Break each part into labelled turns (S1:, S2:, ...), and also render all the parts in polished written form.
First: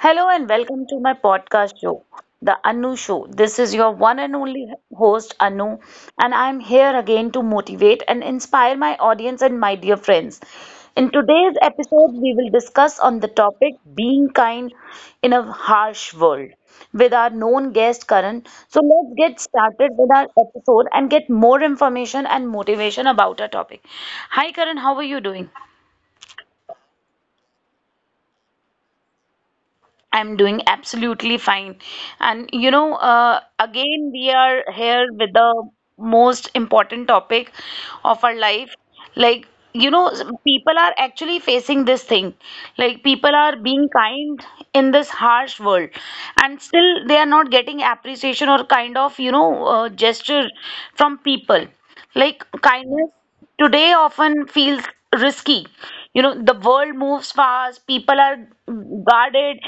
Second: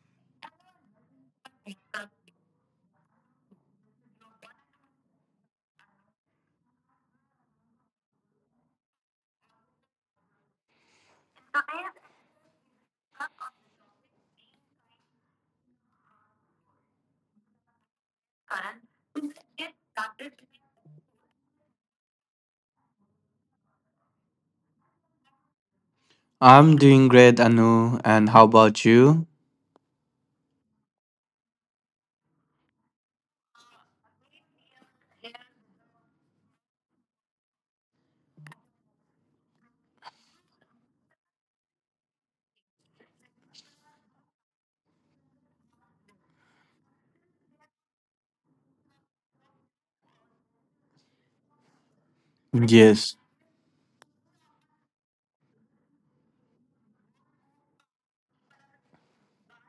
S1: Hello and welcome to my podcast show, The Anu Show. This is your one and only host, Anu, and I'm here again to motivate and inspire my audience and my dear friends. In today's episode, we will discuss on the topic being kind in a harsh world with our known guest Karan. So let's get started with our episode and get more information and motivation about our topic. Hi Karan, how are you doing?
S2: I'm doing great, Anu. And how about you?
S1: I'm doing absolutely fine. And again, we are here with the most important topic of our life. Like, people are actually facing this thing. Like, people are being kind in this harsh world, and still they are not getting appreciation or kind of, gesture from people. Like kindness
S2: Yes,
S1: today often feels risky. The world moves fast, people are guarded,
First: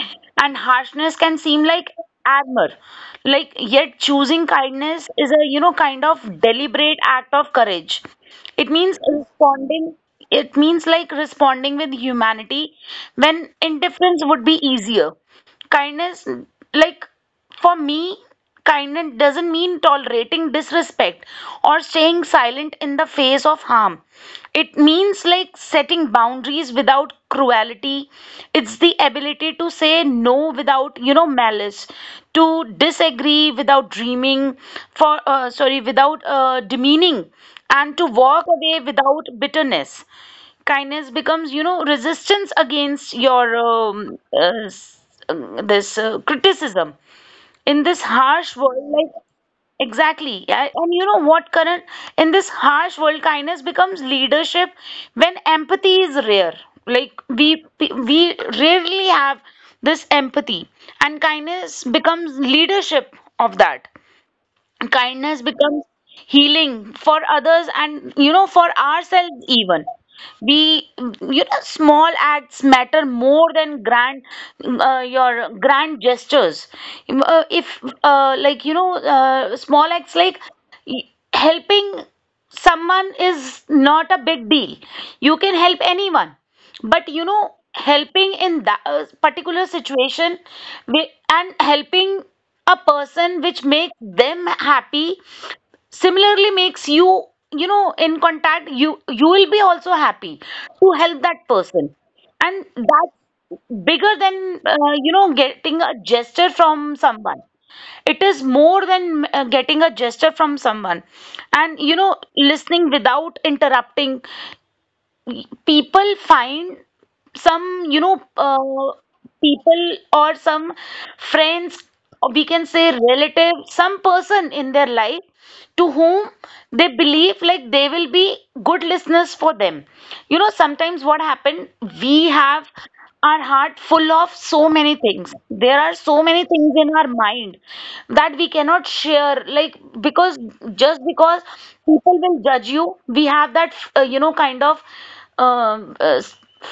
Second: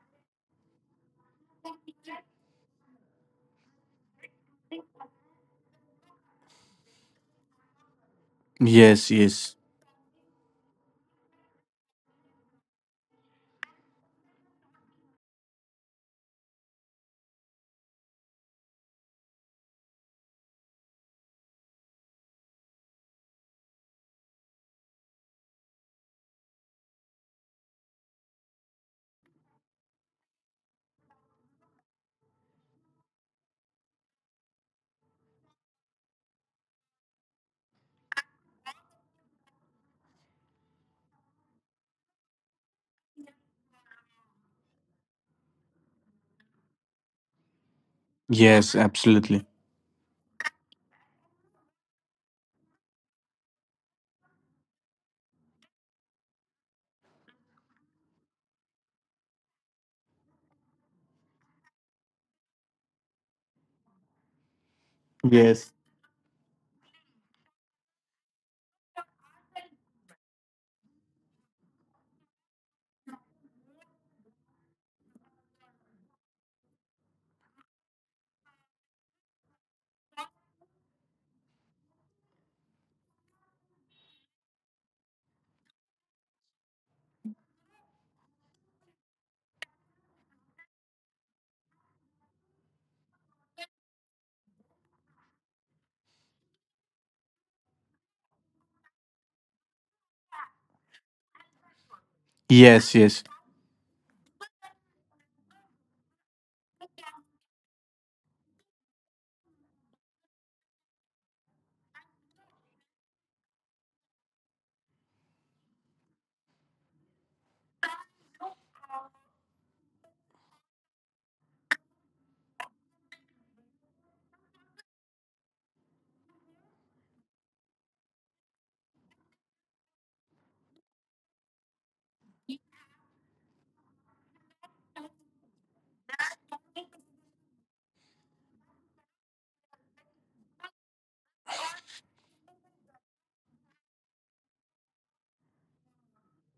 S1: and harshness can seem like armor. Like, yet choosing kindness is a kind of deliberate act of courage. It means
S2: yes, yes,
S1: responding, it means, like, responding with humanity when indifference would be easier. Kindness, like, for me, kindness doesn't mean tolerating disrespect or staying silent in the face of harm. It means, like, setting boundaries without cruelty. It's the ability to say no without malice, to disagree without dreaming, for, sorry, without demeaning, and to walk away without bitterness. Kindness becomes, resistance against your, this, criticism in this harsh
S2: yes,
S1: world, like.
S2: absolutely.
S1: Exactly, yeah, and you know what, current, in this harsh world, kindness becomes leadership when empathy is rare. Like, we rarely have this empathy, and kindness becomes leadership of that. Kindness
S2: Yes,
S1: becomes healing for others, and, for ourselves even. The small acts matter more than grand, your grand gestures. If like, small acts, like, y- helping someone is not a big deal. You can help anyone, but, helping in that, particular situation, and helping a person which makes them happy, similarly makes you, you know in contact, you will be also happy to help that person. And
S2: yes, yes,
S1: that's bigger than, getting a gesture from someone. It is more than, getting a gesture from someone. And, listening without interrupting, people find some, people or some friends, or we can say relative, some person in their life to whom they believe, like, they will be good listeners for them. Sometimes what happened, we have our heart full of so many things. There are so many things in our mind that we cannot share, like, because, just because, people will judge you. We have that, kind of, um, uh,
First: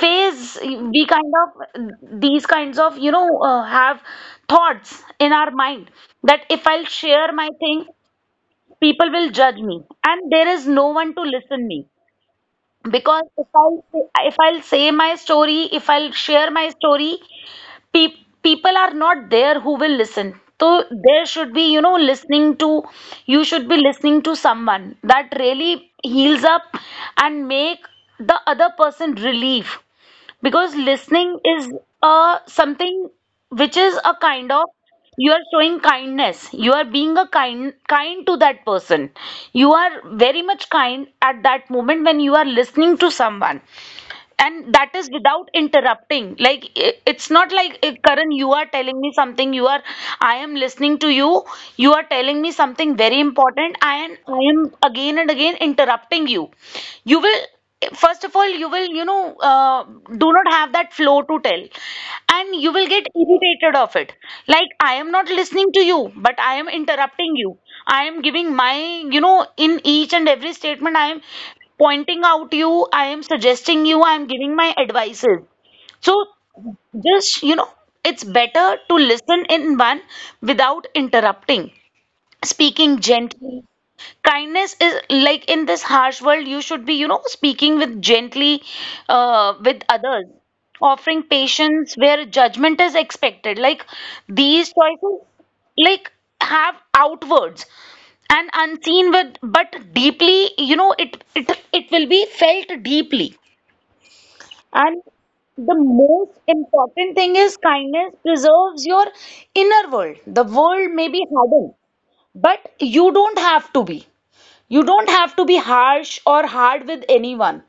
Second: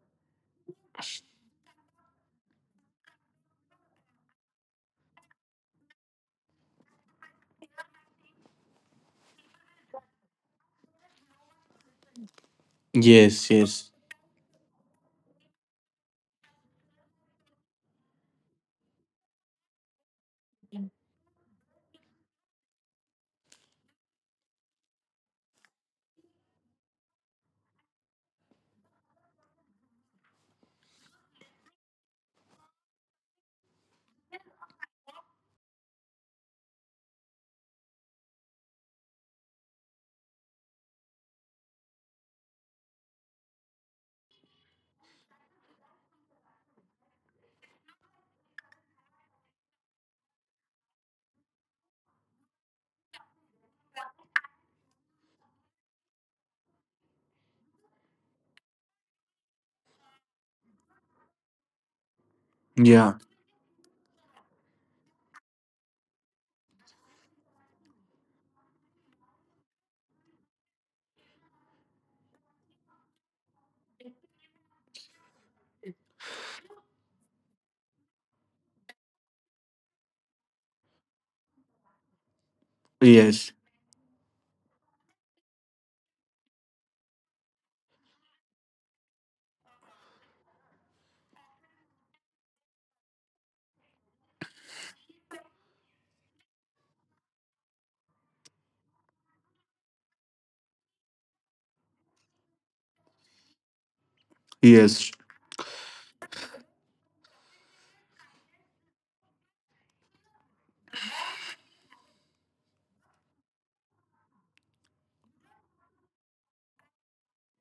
S1: phase, we kind of these kinds of, have thoughts in our mind that if I'll share my thing, people will judge me, and there is no one to listen me. Because
S2: yes, yes.
S1: if I'll say my story, if I'll share my story, people are not there who will listen. So there should be, listening to, you should be listening to someone that really heals up and make the other person relief. Because listening is, something which is a kind of, you are showing kindness. You are being a kind to that person. You are very much kind at that moment when you are listening to someone. And that is without interrupting. Like, it's not like, Karan, you are telling me something, you are I am listening to you. You are telling me something very important, and I am again and again interrupting you. You will, first of all, you will, do not have that flow to tell, and you will get
S2: Yeah,
S1: irritated of it. Like, I am not listening to you, but I am interrupting you. I am giving my, in each and every statement, I am pointing out you, I am suggesting you, I am giving my advices. So just, it's better to listen in one without interrupting, speaking
S2: yes,
S1: gently. Kindness is like, in this harsh world, you should be, speaking with gently, with others, offering patience where judgment is expected. Like, these choices, like, have outwards and unseen with, but deeply, it will be felt deeply. And
S2: yes,
S1: the most important thing is, kindness preserves your inner world. The world may be hardened, but you don't have to be. You don't have to be harsh or hard with anyone.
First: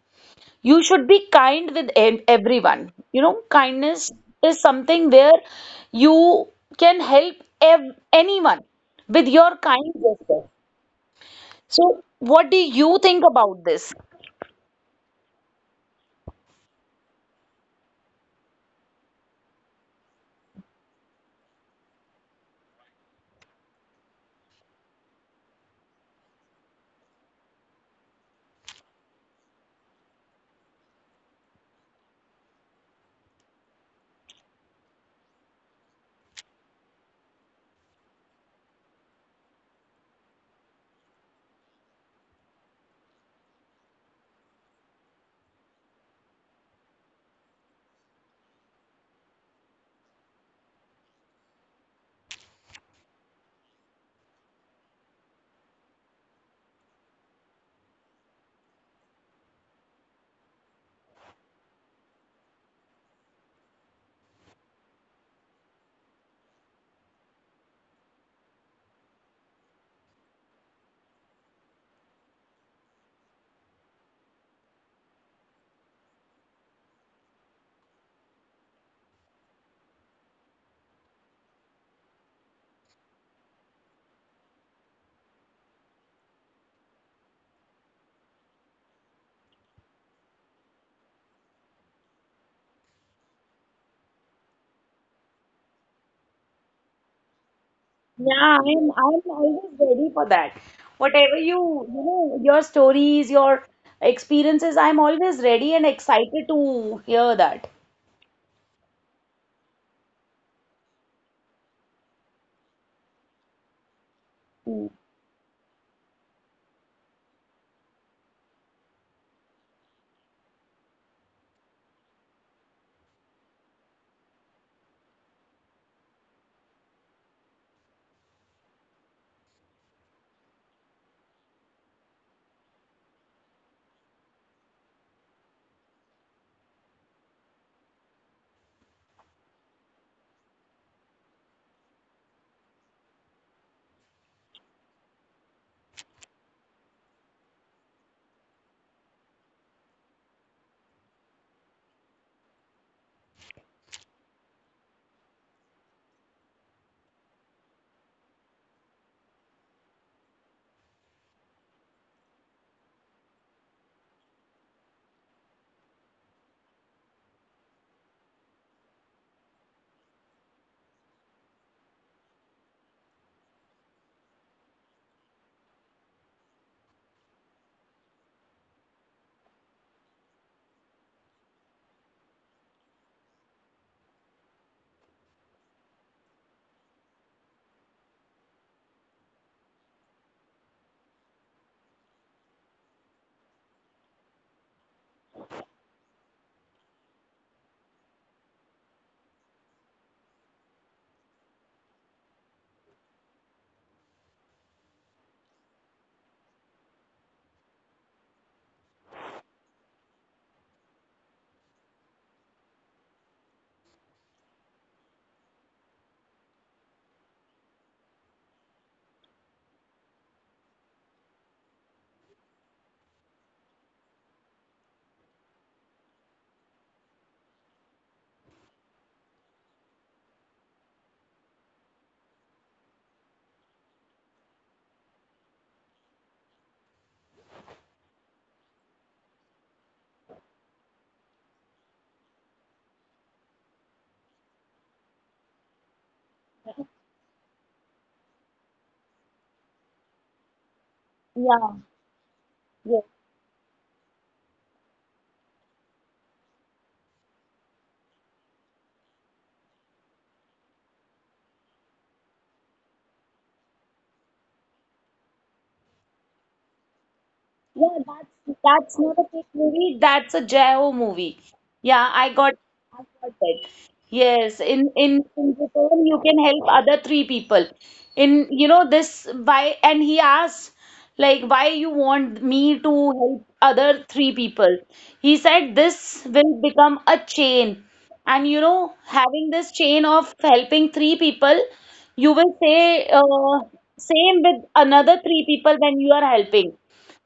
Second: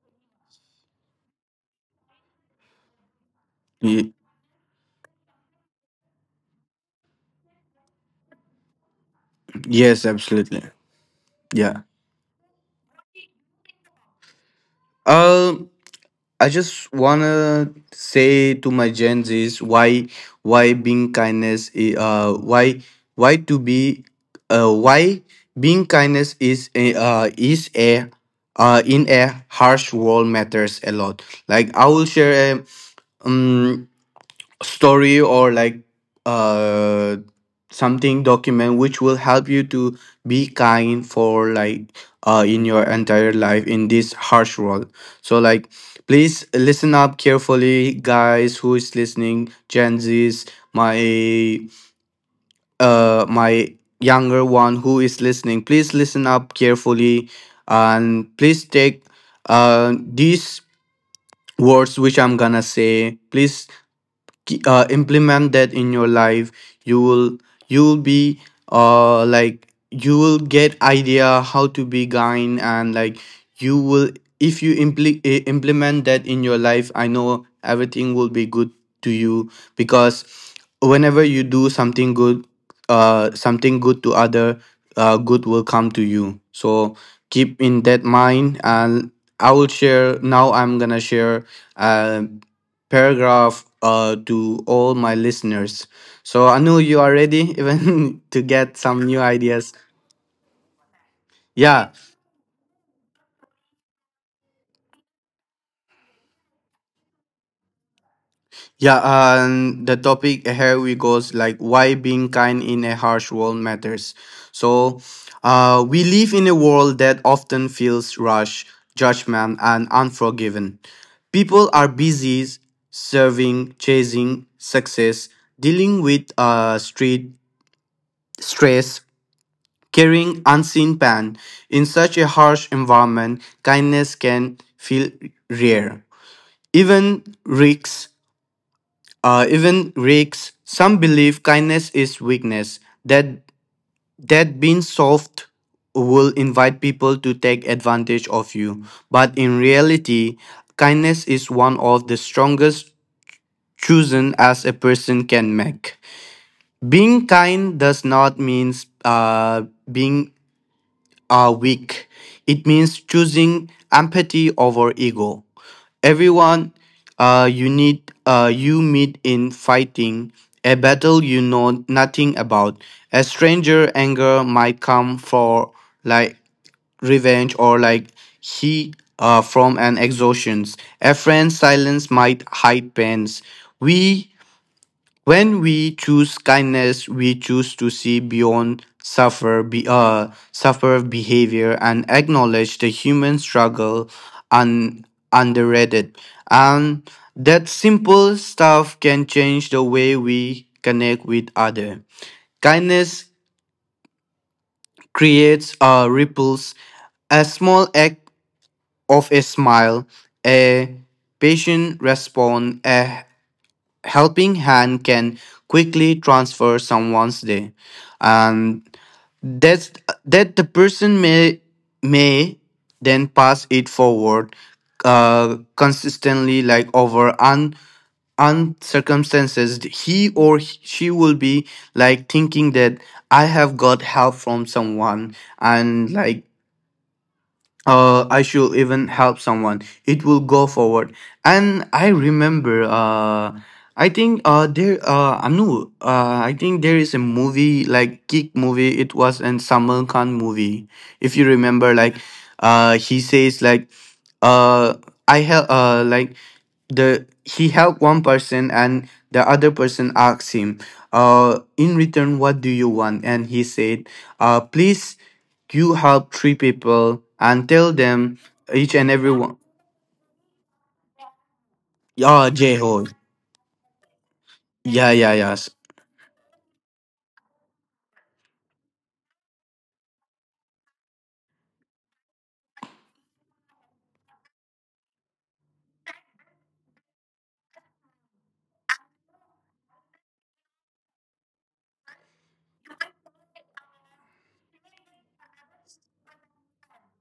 S1: You should be kind with everyone. Kindness
S2: ye-
S1: is something where you can help anyone with your kind
S2: yes,
S1: gesture.
S2: absolutely. Yeah.
S1: So, what do you think about this?
S2: Uh. I just wanna say to my Gen Zs, why being kindness why to be why being kindness is a in a harsh world matters a lot. Like I will share a um story, or like uh something document, which will help you to be kind for, like, in your entire life in this harsh world. So, like, please listen up carefully, guys who is listening, Gen Z's. My, my younger one who is listening, please listen up carefully, and please take these words which I'm gonna say. Please, implement that in your life. You will you will be, like, you will get idea how to be kind. And, like, you will, if you impl- eh, implement that in your life, I know everything will be good to you. Because whenever you do something good, to other, good will come to you, so keep in that mind. And I'm gonna share uh paragraph, to all my listeners. So Anu, you are ready even to
S1: Yeah,
S2: get
S1: I'm
S2: some new
S1: I'm
S2: ideas.
S1: always ready for that. Whatever you,
S2: Yeah,
S1: you know, your stories, your experiences, I'm always ready and excited to hear that.
S2: yeah. And the topic here we goes like, why being kind in a harsh world matters.
S1: Mm.
S2: So, we live in a world that often feels rush, judgment, and unforgiven. People are busy serving, chasing success, dealing with, street stress, carrying unseen pan. In such a harsh environment, kindness can feel rare. Even rakes, Even rakes. Some believe kindness is weakness. That that being soft will invite people to take advantage of you. But in reality, kindness is one of the strongest chosen as a person can make. Being kind does not mean, uh, being are weak. It means choosing empathy over ego. Everyone you meet in fighting a battle you know nothing about. A stranger anger might come for, like, revenge, or like he from an exhaustion. A friend's silence might hide pains. We when we choose kindness, we choose to see beyond suffer, suffer behavior, and acknowledge the human struggle and underrated. And that simple stuff can change the way we connect with other. Kindness creates, ripples. A small act of a smile, a patient response, a helping hand can quickly transfer someone's day, and that's that the person may may then pass it forward, consistently, like, over un circumstances he or she will be like thinking that I have got help from someone. And, I should even help someone. It will go forward. And I remember. I think, I think there is a movie like Kick movie. It was an Salman Khan movie. If you remember, like,
S1: Yeah.
S2: he says like, uh, I help, like the he helped one person and the other person asked him, in return, what do you want? And he said, please, you help three people and tell
S1: Yeah,
S2: them,
S1: that's
S2: each
S1: that's
S2: and
S1: not a
S2: every
S1: kick
S2: one.
S1: movie. That's a Jao movie. Yeah, I
S2: Yeah,
S1: got I
S2: J-ho.
S1: got that. Yes, in
S2: Yeah,
S1: in
S2: yeah,
S1: in
S2: yes,
S1: return you can help other three people. In this why and he asks, like, why you want me to help other three people. He said this will become a chain. And, having this chain of helping three people, you will say, same with another three people, when you are helping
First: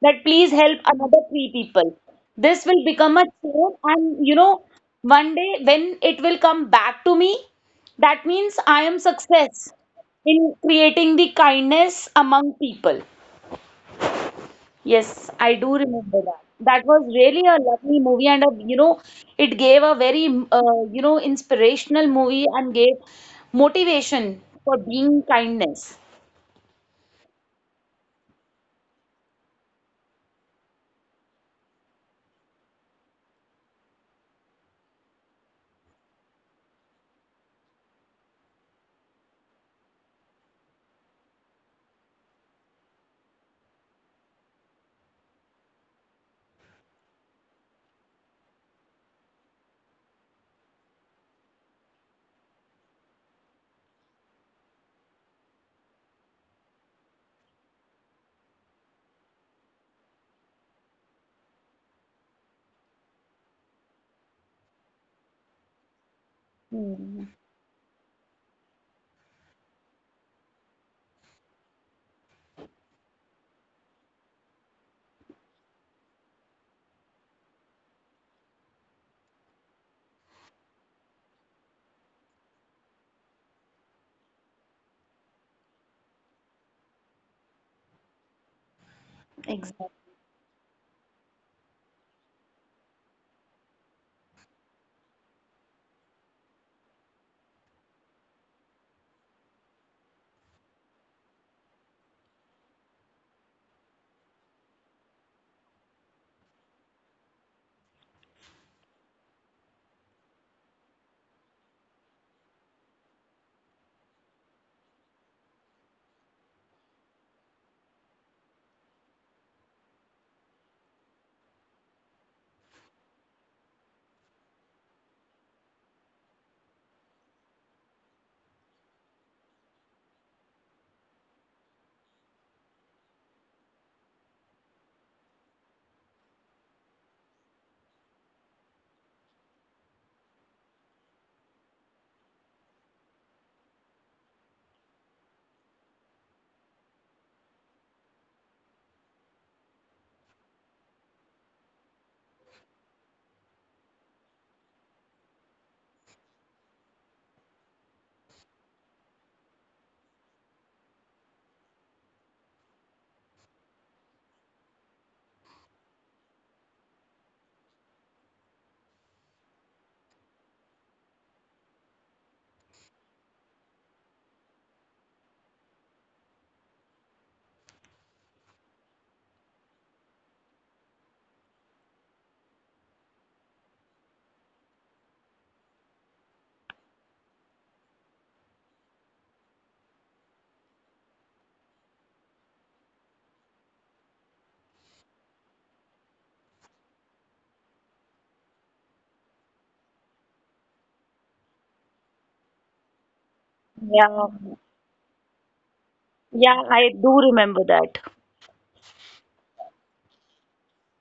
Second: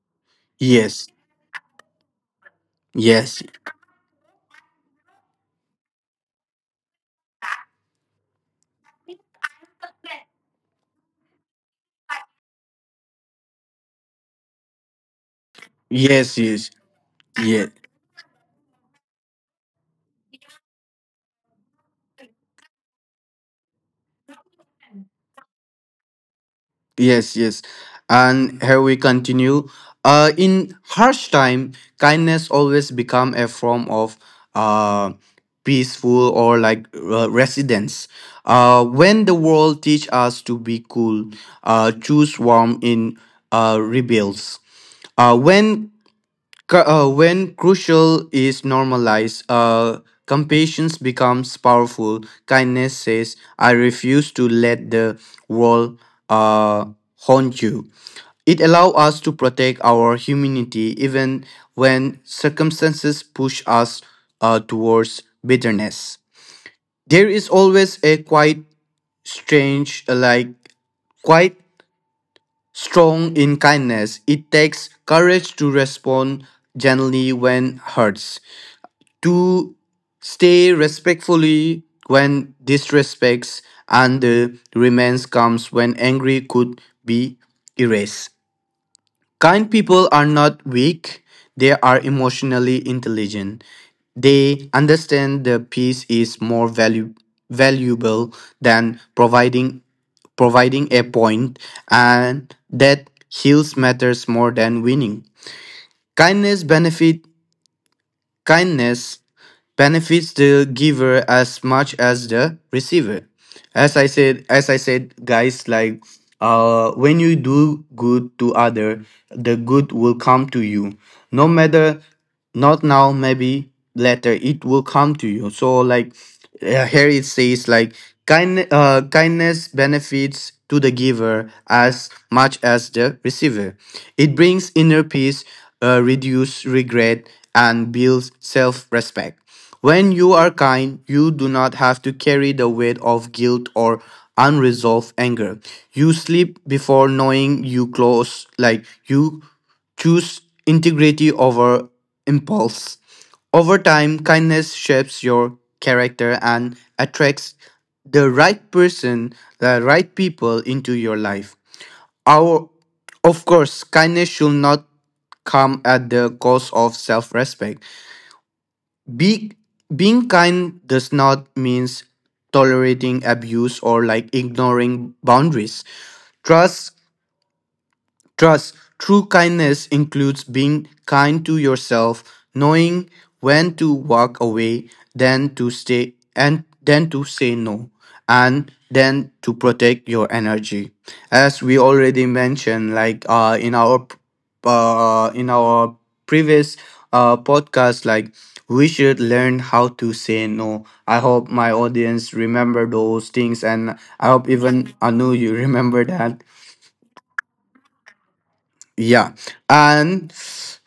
S1: that, please help
S2: yes,
S1: another three people. This will become a
S2: yes,
S1: chain, and, one day when it will come back to me, that means I am success in creating the kindness among people. Yes, I do remember
S2: yes,
S1: that.
S2: yes,
S1: That was really a
S2: yes.
S1: lovely movie, and it gave a very, inspirational movie and gave motivation for being kindness.
S2: Yes, yes. And here we continue. In harsh time, kindness always become a form of, uh, peaceful, or like, residence. When the world teach us to be cool, choose warm in, rebels. Uh, when when crucial is normalized, compassion becomes powerful. Kindness says, I refuse to let the world, uh, haunt you. It allows us to protect our humanity even when circumstances push us, towards bitterness.
S1: Hmm,
S2: There is always a quite strange, like quite strong in kindness. It takes courage to respond gently when hurt, to stay respectfully when disrespects, and the remains comes when angry could be erased. Kind
S1: exactly.
S2: people are not weak, they are emotionally intelligent. They understand the peace is more value valuable than providing a point, and that heals matters more than winning. Kindness benefit Kindness benefits the giver as much as the receiver. As I said, guys, like, when you do good to other, the good will come to you. No matter, not now, maybe later, it will come to you. So, like, here it says, like, kindness benefits to the giver as much as the receiver. It brings inner peace, reduce regret, and builds self-respect. When you are kind, you do not have to carry the weight of guilt or unresolved anger. You sleep before knowing you close, like, you choose integrity over impulse. Over time, kindness shapes your character and attracts the right person, the right people into your life. Our, of course, kindness should not come at the cost of self respect. Be, Being kind does not means tolerating abuse, or like, ignoring boundaries. Trust Trust true kindness includes being kind to yourself, knowing when to walk away, then to stay, and then to say no, and then to protect your energy. As we already mentioned, like, in our previous, podcast, like, we should learn how to say no. I hope my audience remember those things, and
S1: Yeah,
S2: I hope even Anu you remember that.
S1: yeah, I do remember that.
S2: Yeah. And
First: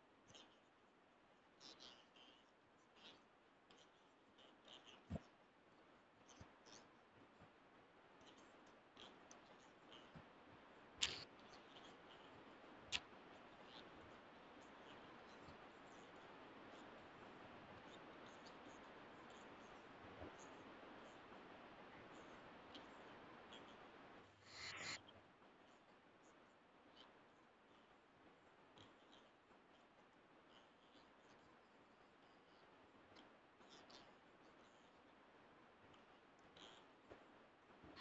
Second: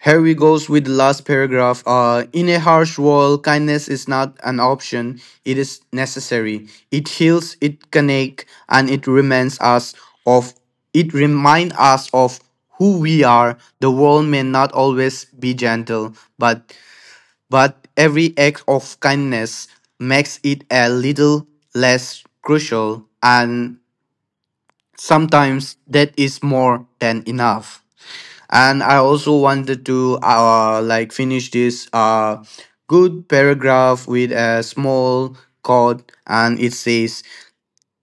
S2: here we goes with the last paragraph. In a harsh world, kindness is not an option. It is necessary. It heals, it connects, and of it remind us of who we are. The world may not always be gentle, but every act of kindness makes it a little less crucial, and sometimes that is more than enough. And I also wanted to, like, finish this, good paragraph with a small quote, and it says,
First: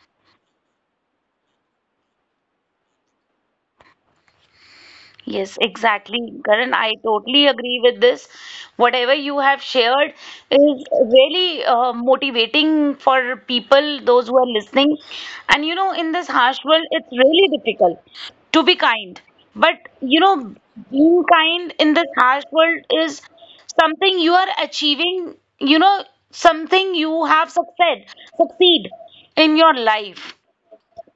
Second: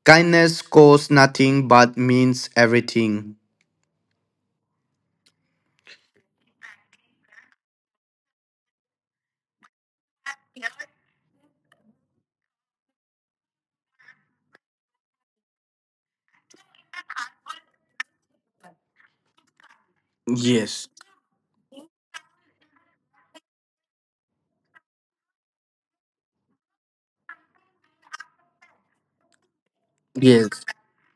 S2: kindness costs nothing but means everything.
S1: Yes, exactly. Karan, I totally agree with this. Whatever you have shared is really, motivating for people, those who are listening. And, in this harsh world, it's really difficult to be kind. But, you know,
S2: Yes,
S1: being kind in this harsh world is something you are achieving, you know, something you have success, succeed in your life.
S2: yes,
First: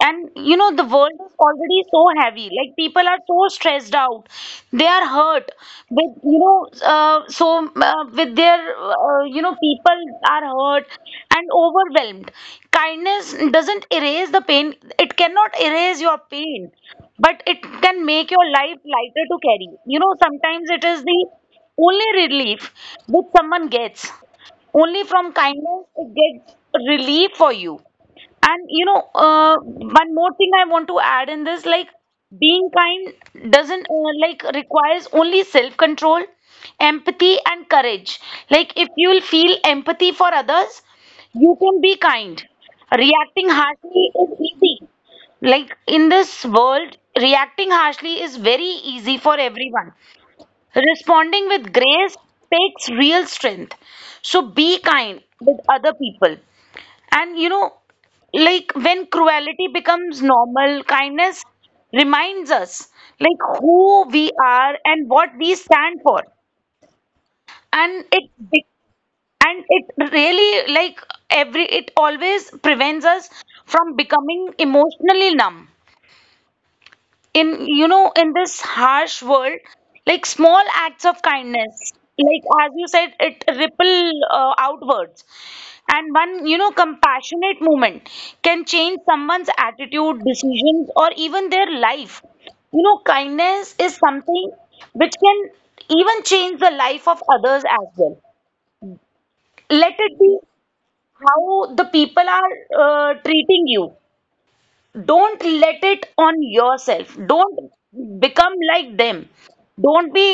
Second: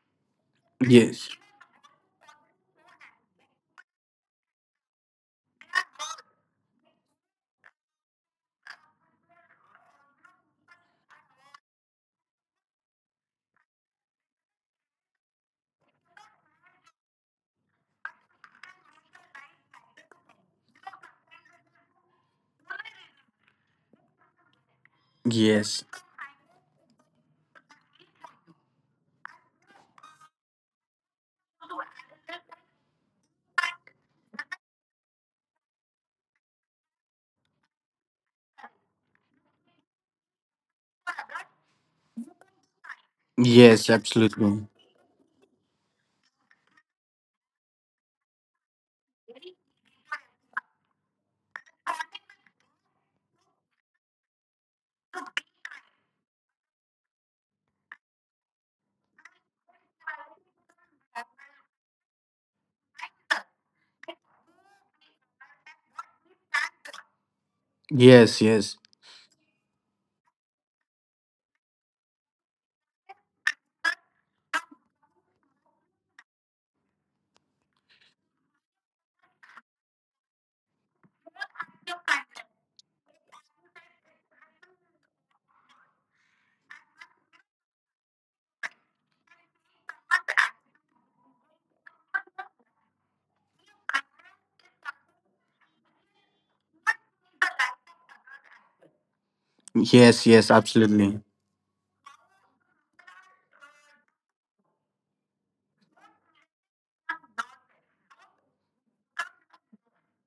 S1: And, the world
S2: yes,
S1: is already so heavy. Like people are so stressed out. They are hurt with, so, with their, people are hurt and overwhelmed. Kindness doesn't erase the pain. It cannot erase your pain, but it can make your life lighter to carry. Sometimes it is the only relief that someone gets. Only from
S2: yes,
S1: kindness it gets relief for you. And, one more thing I want to add in this, like being kind doesn't, like, requires only self-control, empathy, and courage. Like if you will feel empathy for others, you can be kind. Reacting
S2: yes,
S1: harshly is
S2: absolutely.
S1: easy. Like in this world, reacting harshly is very easy for everyone. Responding with grace takes real strength. So be kind with other people. And, like, when cruelty becomes normal, kindness reminds us, like, who we are and what we stand for. And it
S2: Yes,
S1: be-
S2: yes,
S1: and it really, like, every it always prevents us from becoming emotionally numb in, this harsh world. Like, small acts of kindness, like, as you said, it ripple, outwards, and one, compassionate movement can change someone's attitude, decisions, or even their life. Kindness is something which can even change the life of others as well. Let it
S2: yes,
S1: be
S2: yes, absolutely.
S1: how the people are, treating you. Don't let it on yourself. Don't become like them. don't be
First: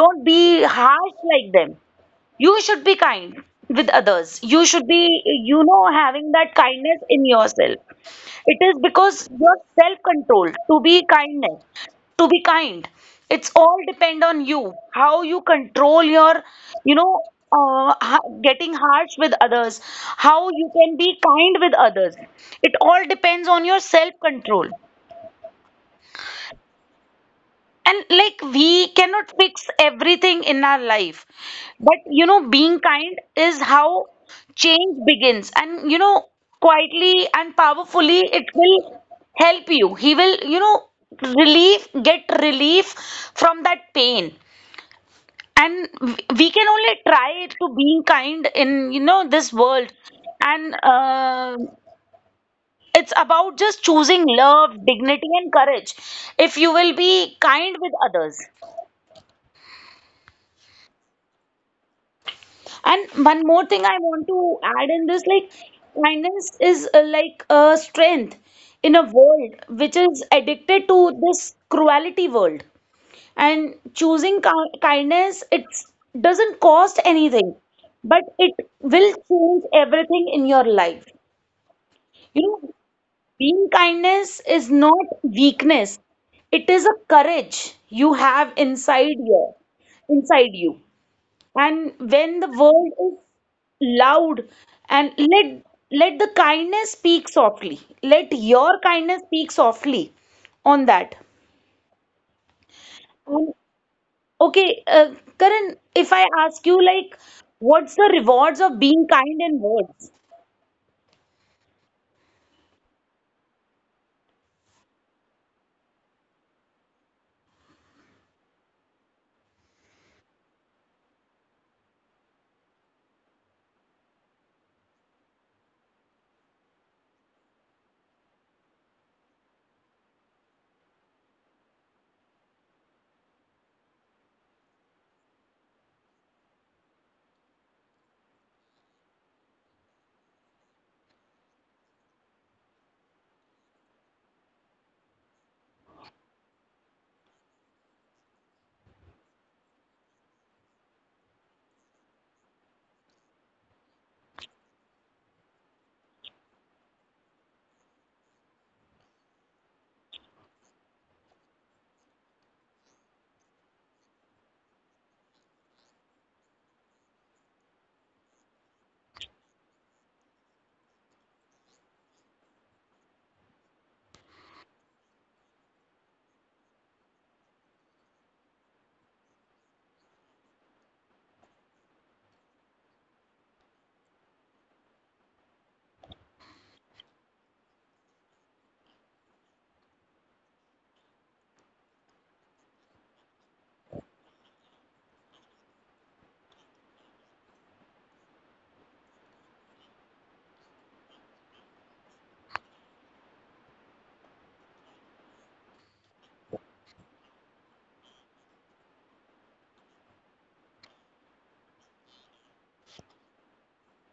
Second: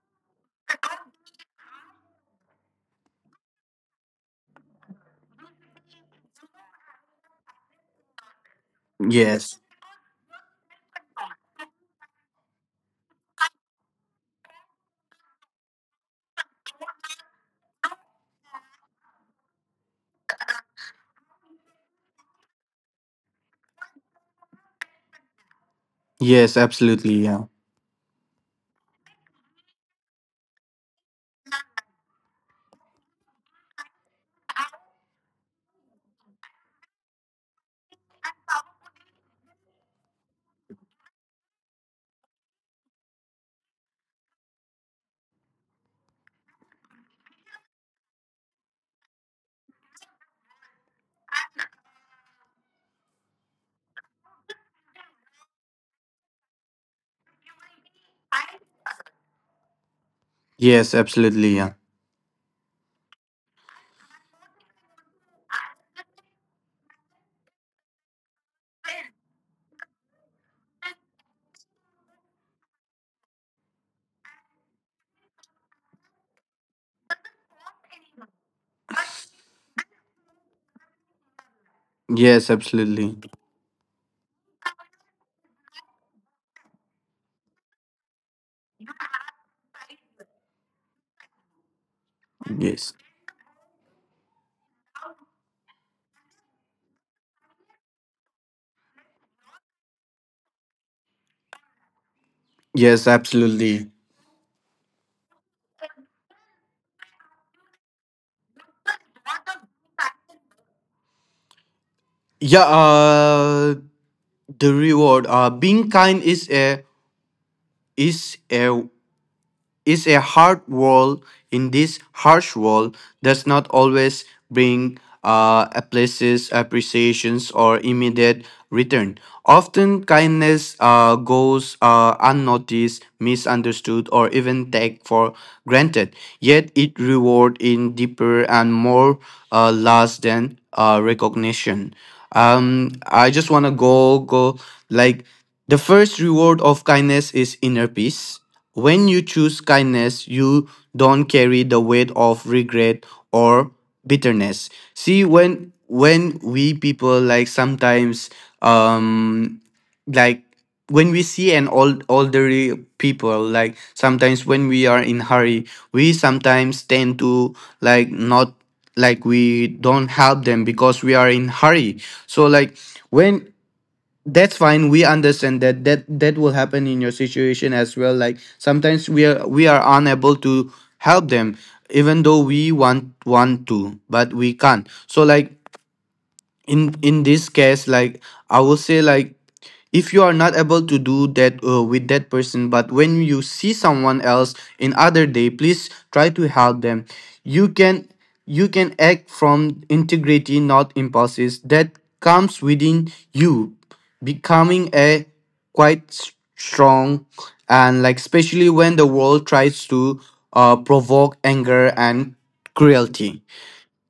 S1: don't be harsh like them. You should be kind with others. You should be, having that kindness in yourself. It is because
S2: Yes,
S1: your self-control to be kindness, to be kind. It's all depend on you, how you control your, you know, getting harsh with others, how you can be kind with others. It all depends on your self-control.
S2: yes, absolutely. Yeah.
S1: And like we cannot fix everything in our life. But, being kind is how change begins. And, quietly and powerfully, it will help you. He will, relief, get relief from that pain. And we can only try to being kind in, this world. And it's about just choosing love, dignity, and courage, if you will be kind with others.
S2: Yes, absolutely. Yeah.
S1: And one more thing I want to add in this, like kindness is, like, a strength in a world which is addicted to this cruelty world. And choosing kindness, it doesn't cost anything, but it will change everything in your life. You
S2: Yes,
S1: know,
S2: absolutely.
S1: being kindness is not weakness, it is a courage you have inside you inside you and when the world
S2: Yes,
S1: is loud and let your kindness speak softly on that.
S2: yes,
S1: Um,
S2: absolutely.
S1: okay uh, Karan, if I ask you, like, what's the rewards of being kind in words?
S2: Yeah. The reward, being kind, is a, is a, hard world. In this harsh world, does not always bring, places appreciations or immediate return. Often kindness, goes, unnoticed, misunderstood, or even taken for granted. Yet it reward in deeper and more, last than, recognition. I just want to go, like, the first reward of kindness is inner peace. When you choose kindness, you don't carry the weight of regret or bitterness. See, when we people, like, sometimes, um like, when we see an old elderly people, like, sometimes when we are in hurry, we sometimes tend to, like, not, we don't help them because we are in hurry. So, like, when, that's fine, we understand that that will happen in your situation as well. Like, sometimes we are unable to help them, even though we want to, but we can't. So, like, in this case, like, I will say, like, if you are not able to do that, with that person, but when you see someone else in other day, please try to help them. You can you can act from integrity, not impulses that comes within you. Becoming a quite strong, and like, especially when the world tries to, provoke anger and cruelty.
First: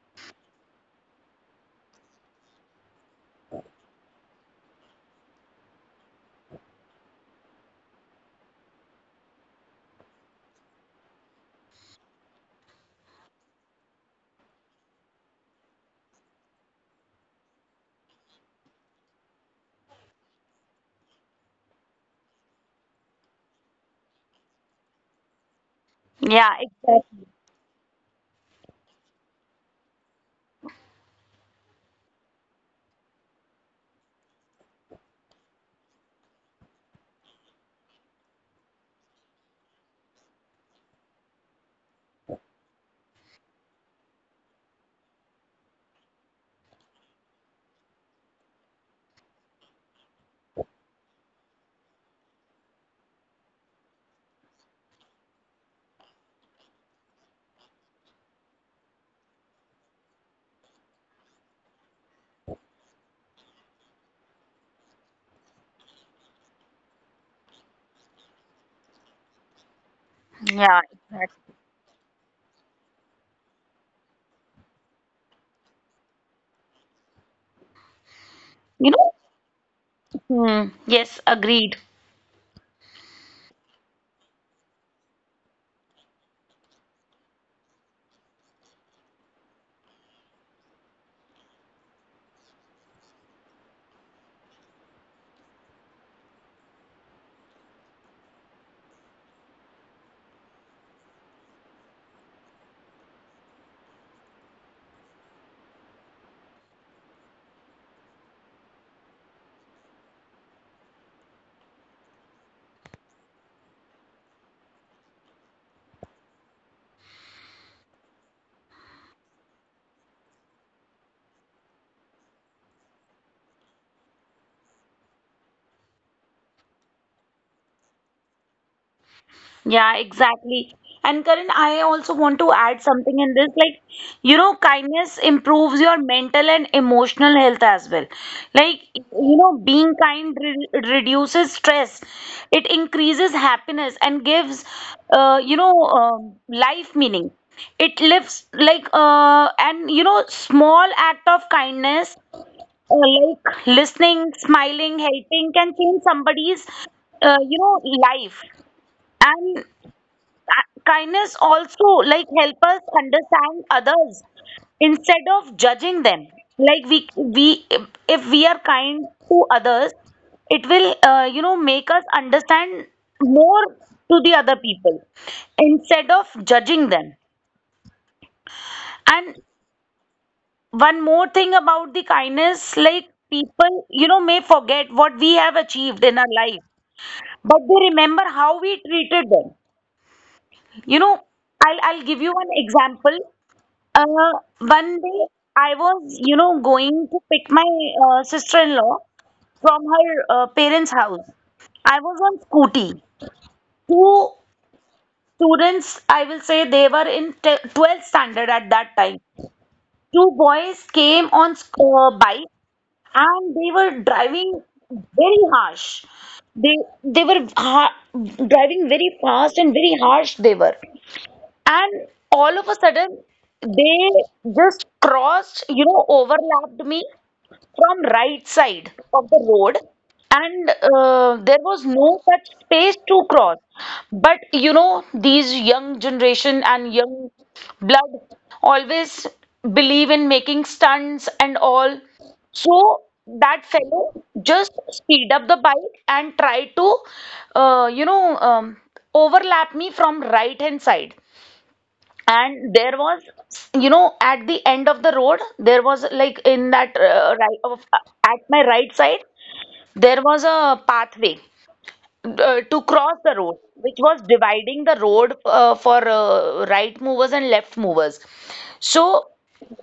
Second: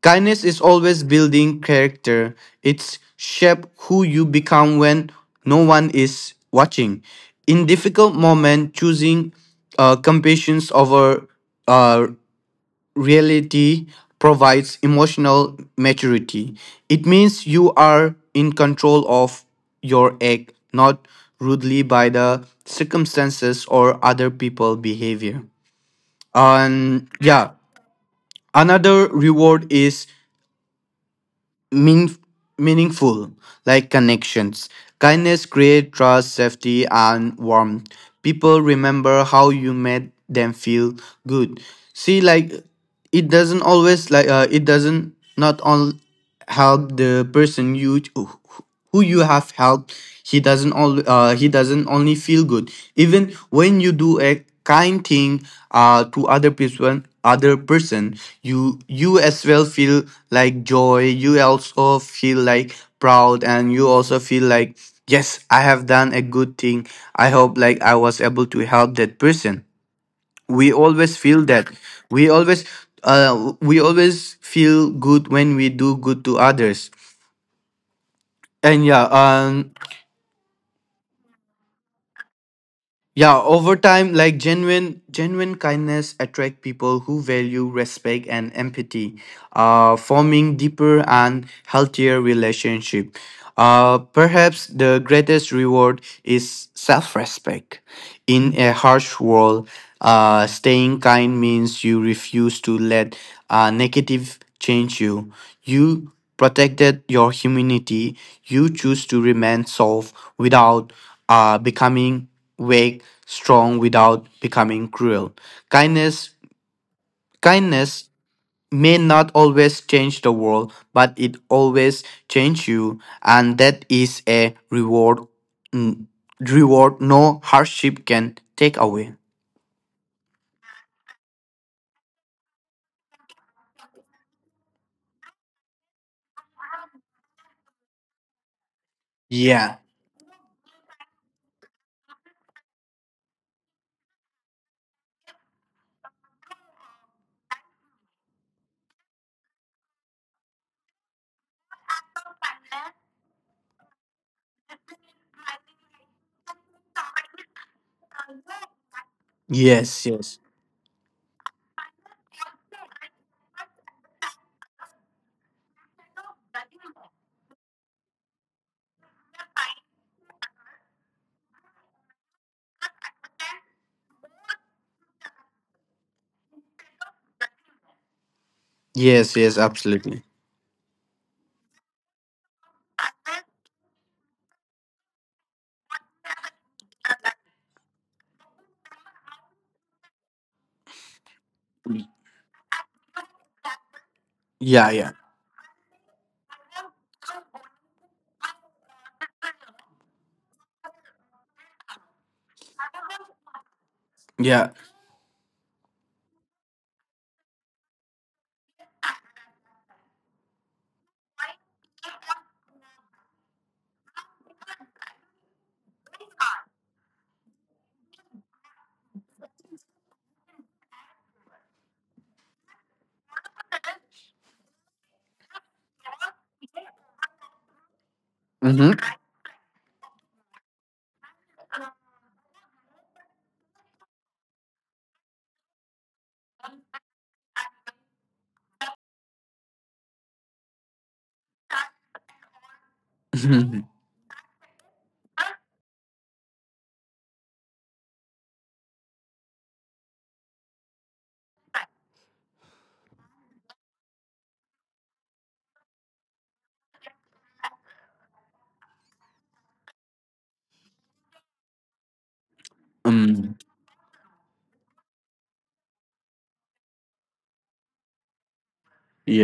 S2: Kindness is always building character. It's shape who you become when no one is watching. In difficult moment, choosing, compassion over, uh, reality, provides emotional maturity. It means you are in control of your act, not rudely by the circumstances or other people behavior.
S1: Yeah,
S2: And
S1: exactly.
S2: yeah, another reward is mean, meaningful, like, connections. Kindness create trust, safety, and warmth. People remember how you made them feel good. See, like, it doesn't always, like, it doesn't not all help the person, you who you have helped. He doesn't only feel good. Even when you do a kind thing, to other person, you as well feel like joy. You also feel like proud, and you also feel like, yes, I have done a good thing. I hope, like, I was able to help that person. We
S1: Yeah,
S2: always feel
S1: exactly.
S2: that. we always uh we always feel good when we do good to others. And
S1: you
S2: yeah.
S1: know Hmm. Yes, agreed.
S2: Yeah, over time, like, genuine kindness attract people who value respect and empathy, forming deeper and healthier relationship. Perhaps the greatest reward is self-respect. In a harsh world, staying kind means you refuse to let, negative change you. You protected your humanity. You choose to remain soft without, becoming wake strong without becoming cruel. Kindness Kindness may not always change the world, but it always change you, and that is a reward, mm, reward no hardship can take away.
S1: Yeah, exactly. And Karan, I also want to add something in this. Like, you know, kindness improves your mental and emotional health as well. Like, you know, being
S2: Yeah.
S1: kind re reduces stress, it increases happiness and gives, life meaning. It lives, like, and, you know, small act of kindness, like listening, smiling, helping can change somebody's, uh, you know, life. And
S2: Yes, yes.
S1: kindness also, like, help us understand others instead of judging them. Like, we, if we are kind to others, it will, make us understand more to the other people, instead of judging them. And
S2: Yes, yes, absolutely.
S1: one more thing about the kindness, like, people, you know, may forget what we have achieved in our life, but they remember how we treated them, you know. I'll give you an example. Uh, One day
S2: Yeah, yeah.
S1: I was, you know, going to pick my, sister-in-law from her, parents' house. I was on scooty. Two
S2: Yeah.
S1: students, I will say they were in t 12th standard at that time. Two boys came on bike and they were driving very harsh. They they were ha driving very fast and very harsh, they were. And all of a sudden, they just crossed, you know, overlapped me from right side of the
S2: Mm-hmm.
S1: road, and there was no such space to cross. But, you know, these young generation and young blood always believe in making stunts and all. So that fellow just speed up the bike and try to, uh, you know, um, overlap me from right hand side, and there was, you know, at the end of the road there was, like, in that, at my right side there was a pathway, to cross the road
S2: um,
S1: which was dividing the road, for, right movers and left movers. So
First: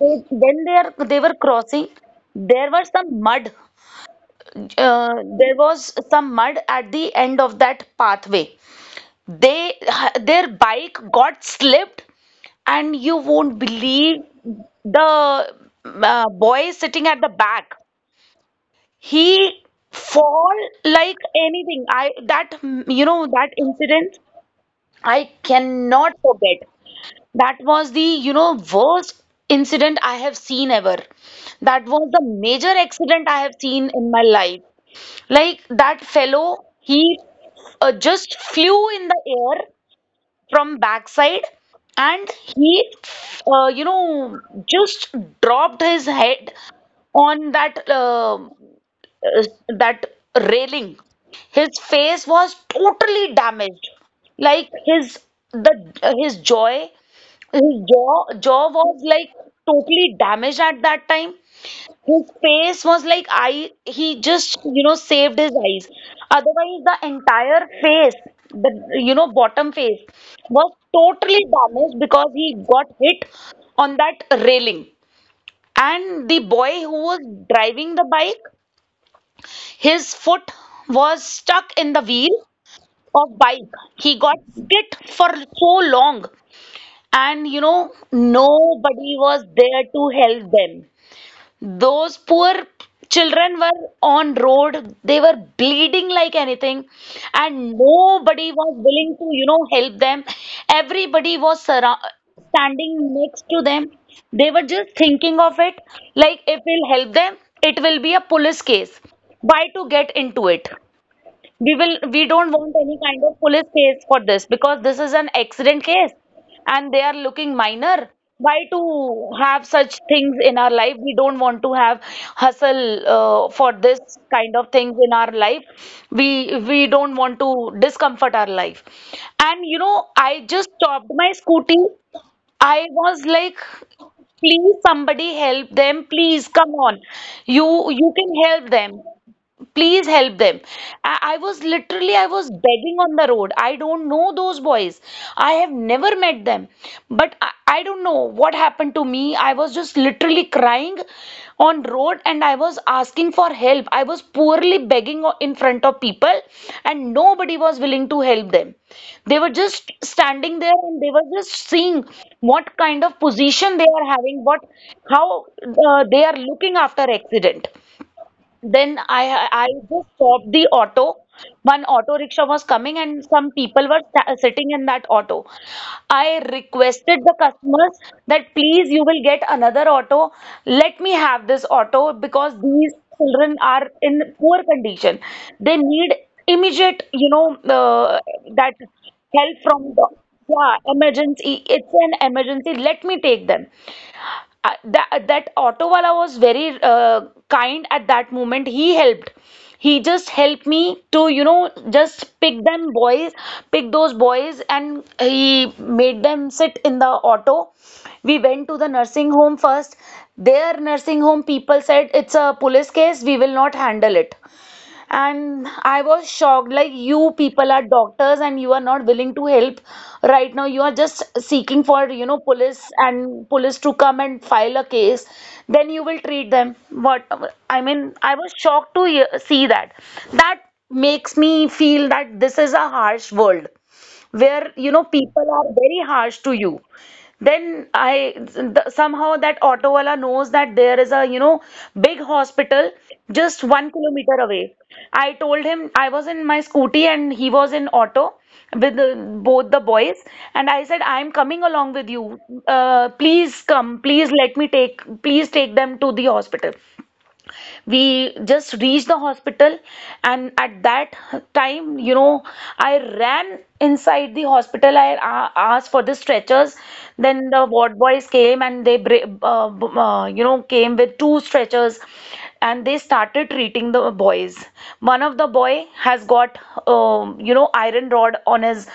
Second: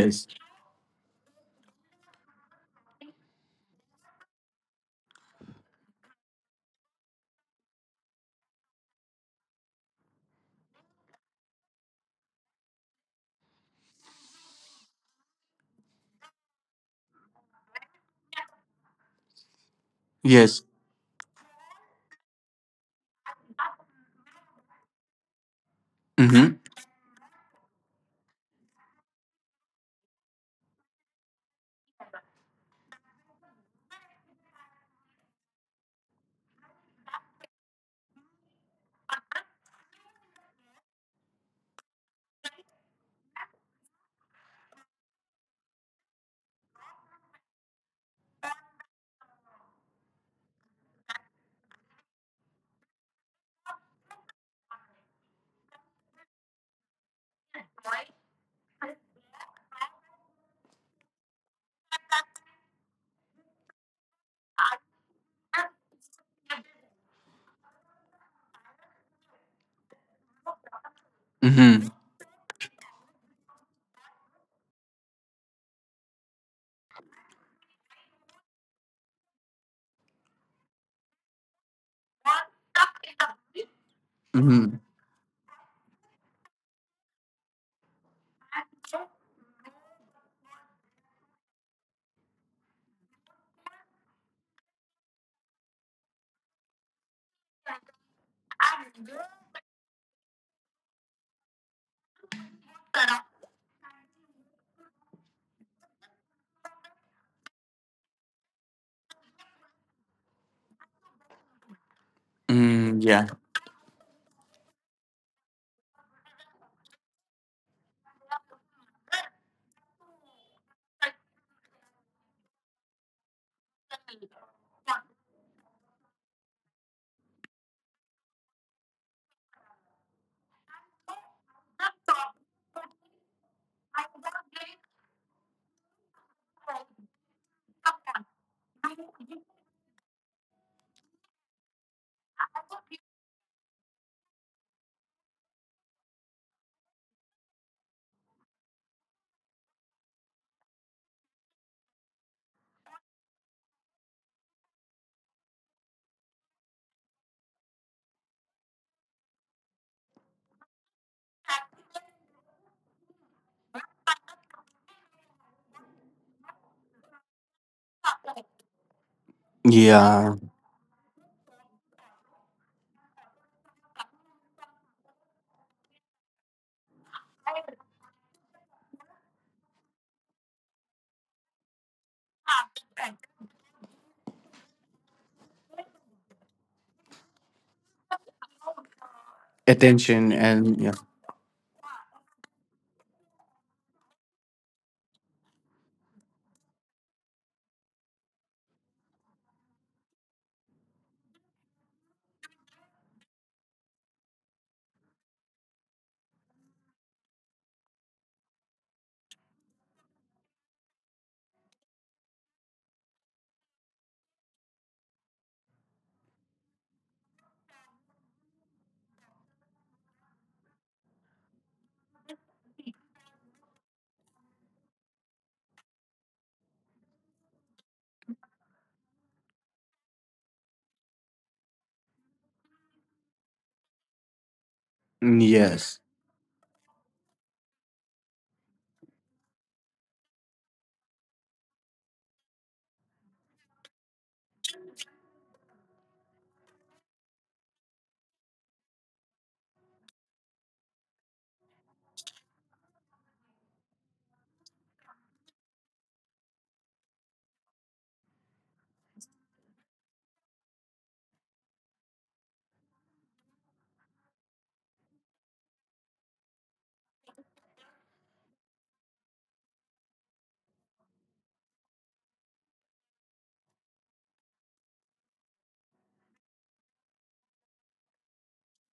S1: they, when they are they were crossing, there was some mud there was some mud at the end of that pathway, they their bike got slipped, and you won't believe, the, boy sitting at the back, he fall
S2: Yes.
S1: like anything. I that You know, that incident I cannot
S2: Mm-hmm.
S1: forget. That was the, you know, worst incident I have seen ever. That was the major accident I have seen in my life. Like, that fellow, he, just flew in the air from backside, and he, uh, you know just dropped his head on uh, that railing. His face was totally damaged. Like, the his jaw his jaw was, like, totally damaged at that time. His face was, like, I he just, you know, saved his eyes. Otherwise the entire face, the, bottom face, was totally
S2: Mm-hmm.
S1: damaged because he got hit on that railing. And the boy who was driving the bike, his foot was stuck in the wheel of bike. He got
S2: Mm-hmm.
S1: hit for so long, and, you know, nobody was there to help them. Those poor children were on road, they were bleeding like anything, and nobody was willing to, you know, help them. Everybody was standing next to them. They were just thinking of it, like, if we'll help them, it will be a police case. Why to get into it? We don't want any
S2: Mm,
S1: kind
S2: yeah.
S1: of police case for this because this is an accident case. And they are looking minor. Why to have such things in our life? We don't want to have hustle, for this kind of things in our life. We don't want to discomfort our life. And, you know, I just stopped my scooty. I was like, please somebody help them, please come on, you can help them, please help them. I was literally, I was begging on the road, I don't know those boys, I have never met them. But I don't know what happened to me. I was just literally crying on road, and I was asking for help. I was poorly begging in front of people, and nobody was willing to help them. They were just standing there and they were just seeing what kind of position they are having, what how they are looking after accident. Then I just
S2: Yeah.
S1: stopped the auto. One auto rickshaw was coming, and some people were sitting in that auto. I requested the customers that please, you will get another auto. Let me have this auto because these children are in poor condition. They need immediate, you know, that help from the.
S2: Attention,
S1: Yeah,
S2: and yeah.
S1: emergency. It's an emergency. Let me take them. That auto wala was very, kind at that moment. He helped. He just helped me to, you know, just pick them boys, pick those boys, and he made them sit in the auto. We went to the nursing home first. Their nursing home people said it's a police case. We will not handle it. And I was shocked, like, you people are doctors and you are not willing to help right now. You are just seeking for, you know, police to come and file a case. Then you will treat them. What I mean, I was shocked to hear, see that. That makes me feel that this is a harsh world where, you know,
S2: Mm,
S1: people are very
S2: yes,
S1: harsh to you. Then I, somehow that auto wala knows that there is a, you know, big hospital just 1 kilometer away. I told him, I was in my scooty and he was in auto with both the boys, and I said, I'm coming along with you. Please come, please take them to the hospital. We just reached the hospital, and at that time, you know, I ran inside the hospital. I asked for the stretchers. Then the ward boys came and they came with two stretchers, and they started treating the boys. One of the boy has got, iron rod on his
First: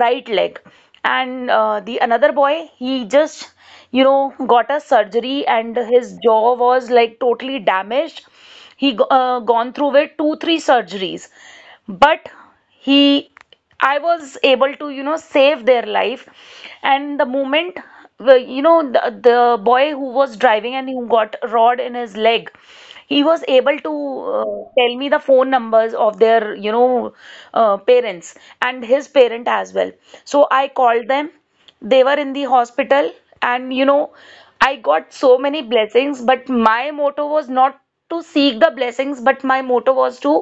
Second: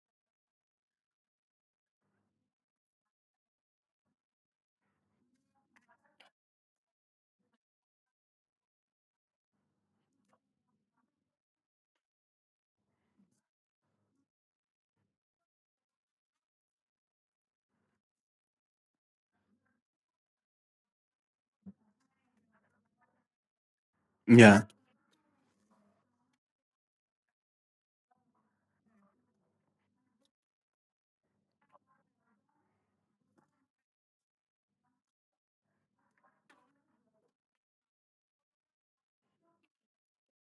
S1: right leg, and the another boy, he just, you know, got a surgery, and his jaw was, like, totally damaged. He gone through with two, three surgeries, but he, I was able to, you know, save their life. And the moment, the boy who was driving and who got rod in his leg, he was able to,
S2: yeah.
S1: tell me the phone numbers of their, parents, and his parent as well. So I called them, they were in the hospital. And, you know, I got so many blessings, but my motto was not to seek the blessings, but my motto was to,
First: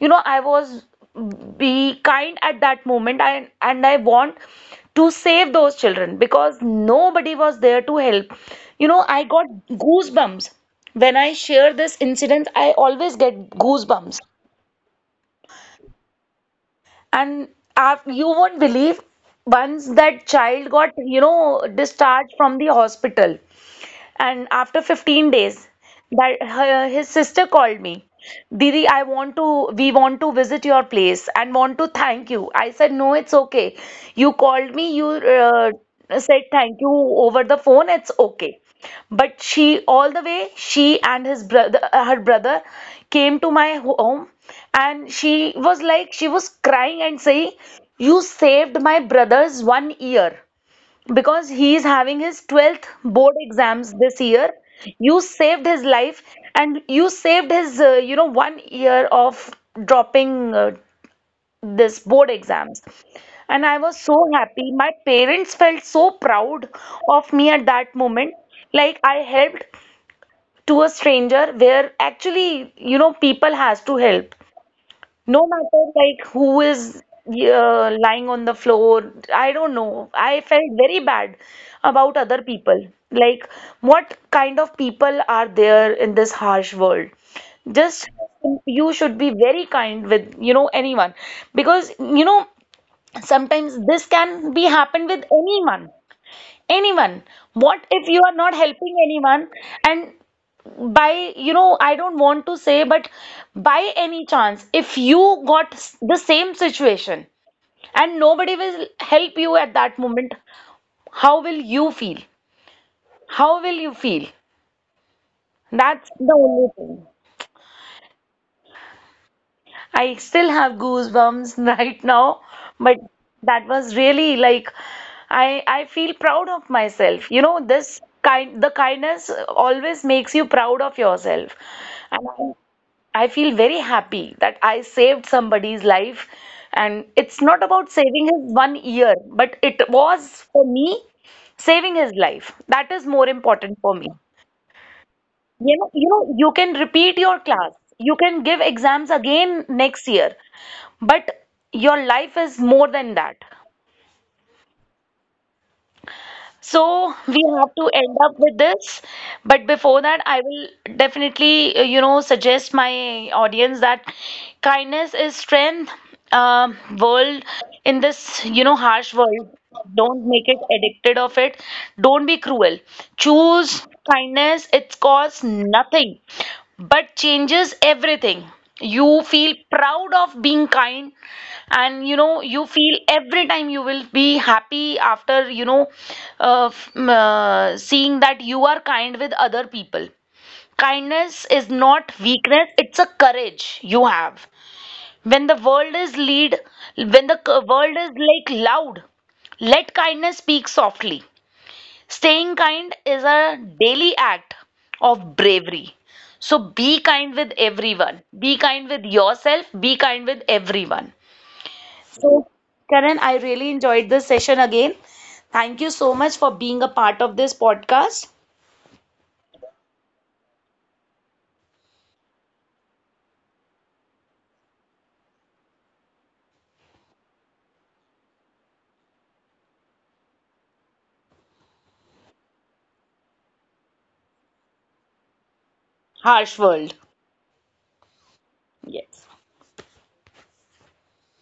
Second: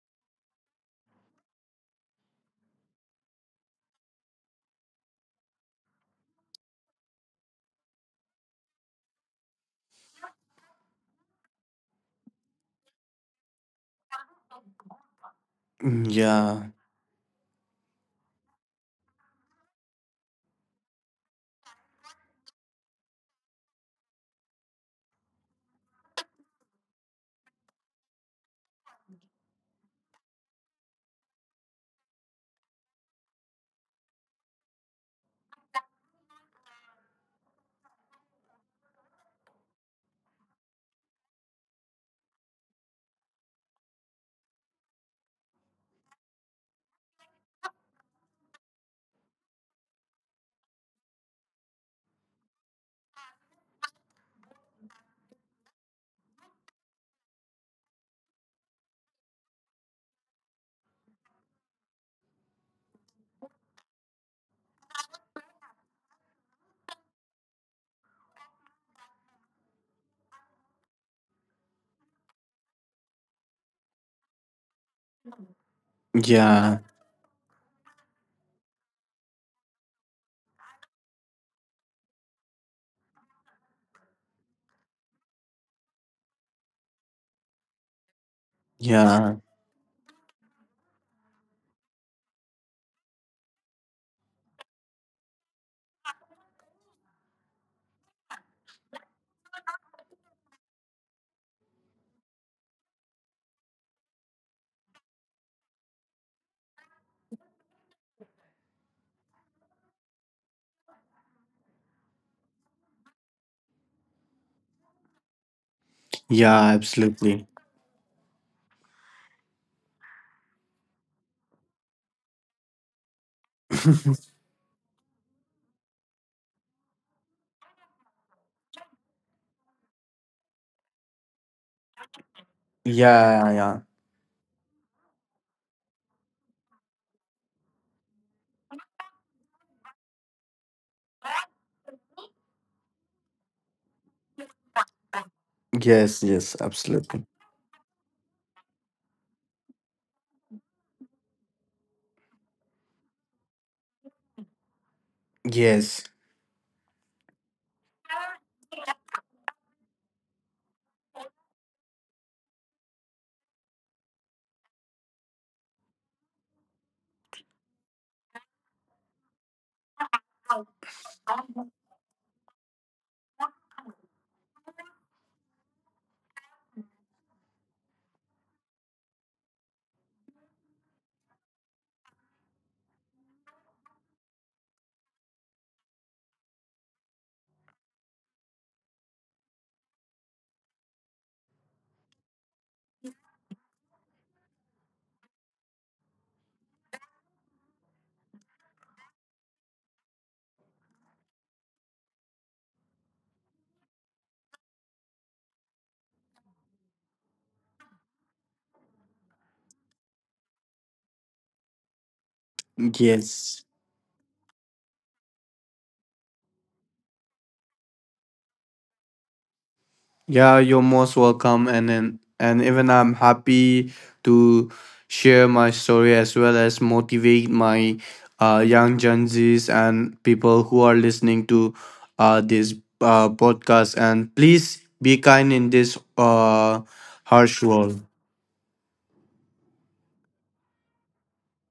S1: you know I was be kind at that moment, and I want to save those children because nobody was there to help. You know, I got goosebumps when I share this incident. I always get goosebumps.
S2: Mm, yeah.
S1: And af you won't believe, once that child got, you know, discharged from the hospital, and after 15 days, that, his sister called me. Didi, we want to visit your place and want to thank you. I said, no, it's okay. You called me, you said thank you over the phone, it's okay. But she, all the way, she and her brother came to my home, and she was, like, she was crying and saying, you saved my brother's one ear, because he is having his 12th board exams this year, you saved his life, and you saved his, one year of dropping, this board exams. And I was so happy, my parents felt so proud of me at that moment, like, I helped to a stranger where, actually, you know, people has to help no matter, like, who
S2: Yeah,
S1: is, lying on the floor, I don't know. I felt very bad about other people. Like, what kind of people are there in this harsh world? Just, you should be
S2: yeah,
S1: very kind with, you know, anyone, because, you know, sometimes this can be happen with anyone. Anyone. What if you are not helping anyone, and by, you know, I don't want to say, but by any chance if you got the same situation, and nobody will help you at that moment, how will you feel, how will you feel? That's the only
S2: yeah,
S1: thing.
S2: absolutely.
S1: I still have goosebumps right now, but that was really, like, I feel proud of myself, you know, this kind the kindness always makes you proud of yourself. And I
S2: Yeah, yeah,
S1: feel very
S2: yeah.
S1: happy that I saved somebody's life. And it's not about saving his one year, but it was for me saving his life. That is more important for me. You know, you
S2: Yes,
S1: know, you
S2: yes,
S1: can repeat
S2: absolutely.
S1: your class, you can give exams again next year, but your life is more than that.
S2: Yes,
S1: So we have to end up with this. But before that, I will definitely, you know, suggest my audience that kindness is strength. World In this, you know, harsh world, don't make it addicted of it. Don't be cruel. Choose kindness. It costs nothing, but changes everything. You feel proud of being kind, and you know you feel every time, you will be happy after, seeing that you are kind with other people. Kindness is not weakness, it's a courage you have. when the world is lead when the world is, like, loud, let kindness speak softly. Staying kind is a daily act of bravery. So be kind with everyone. Be kind with yourself. Be kind with everyone. So, Karan, I
S2: yes.
S1: really enjoyed this session again. Thank you so much for being a part of this podcast,
S2: Yeah, you're most welcome. And even I'm happy to share my story, as well as motivate my, young Gen Zs, and people who are listening to, this, podcast. And please be kind in this,
S1: Harsh World.
S2: harsh world.
S1: Yes.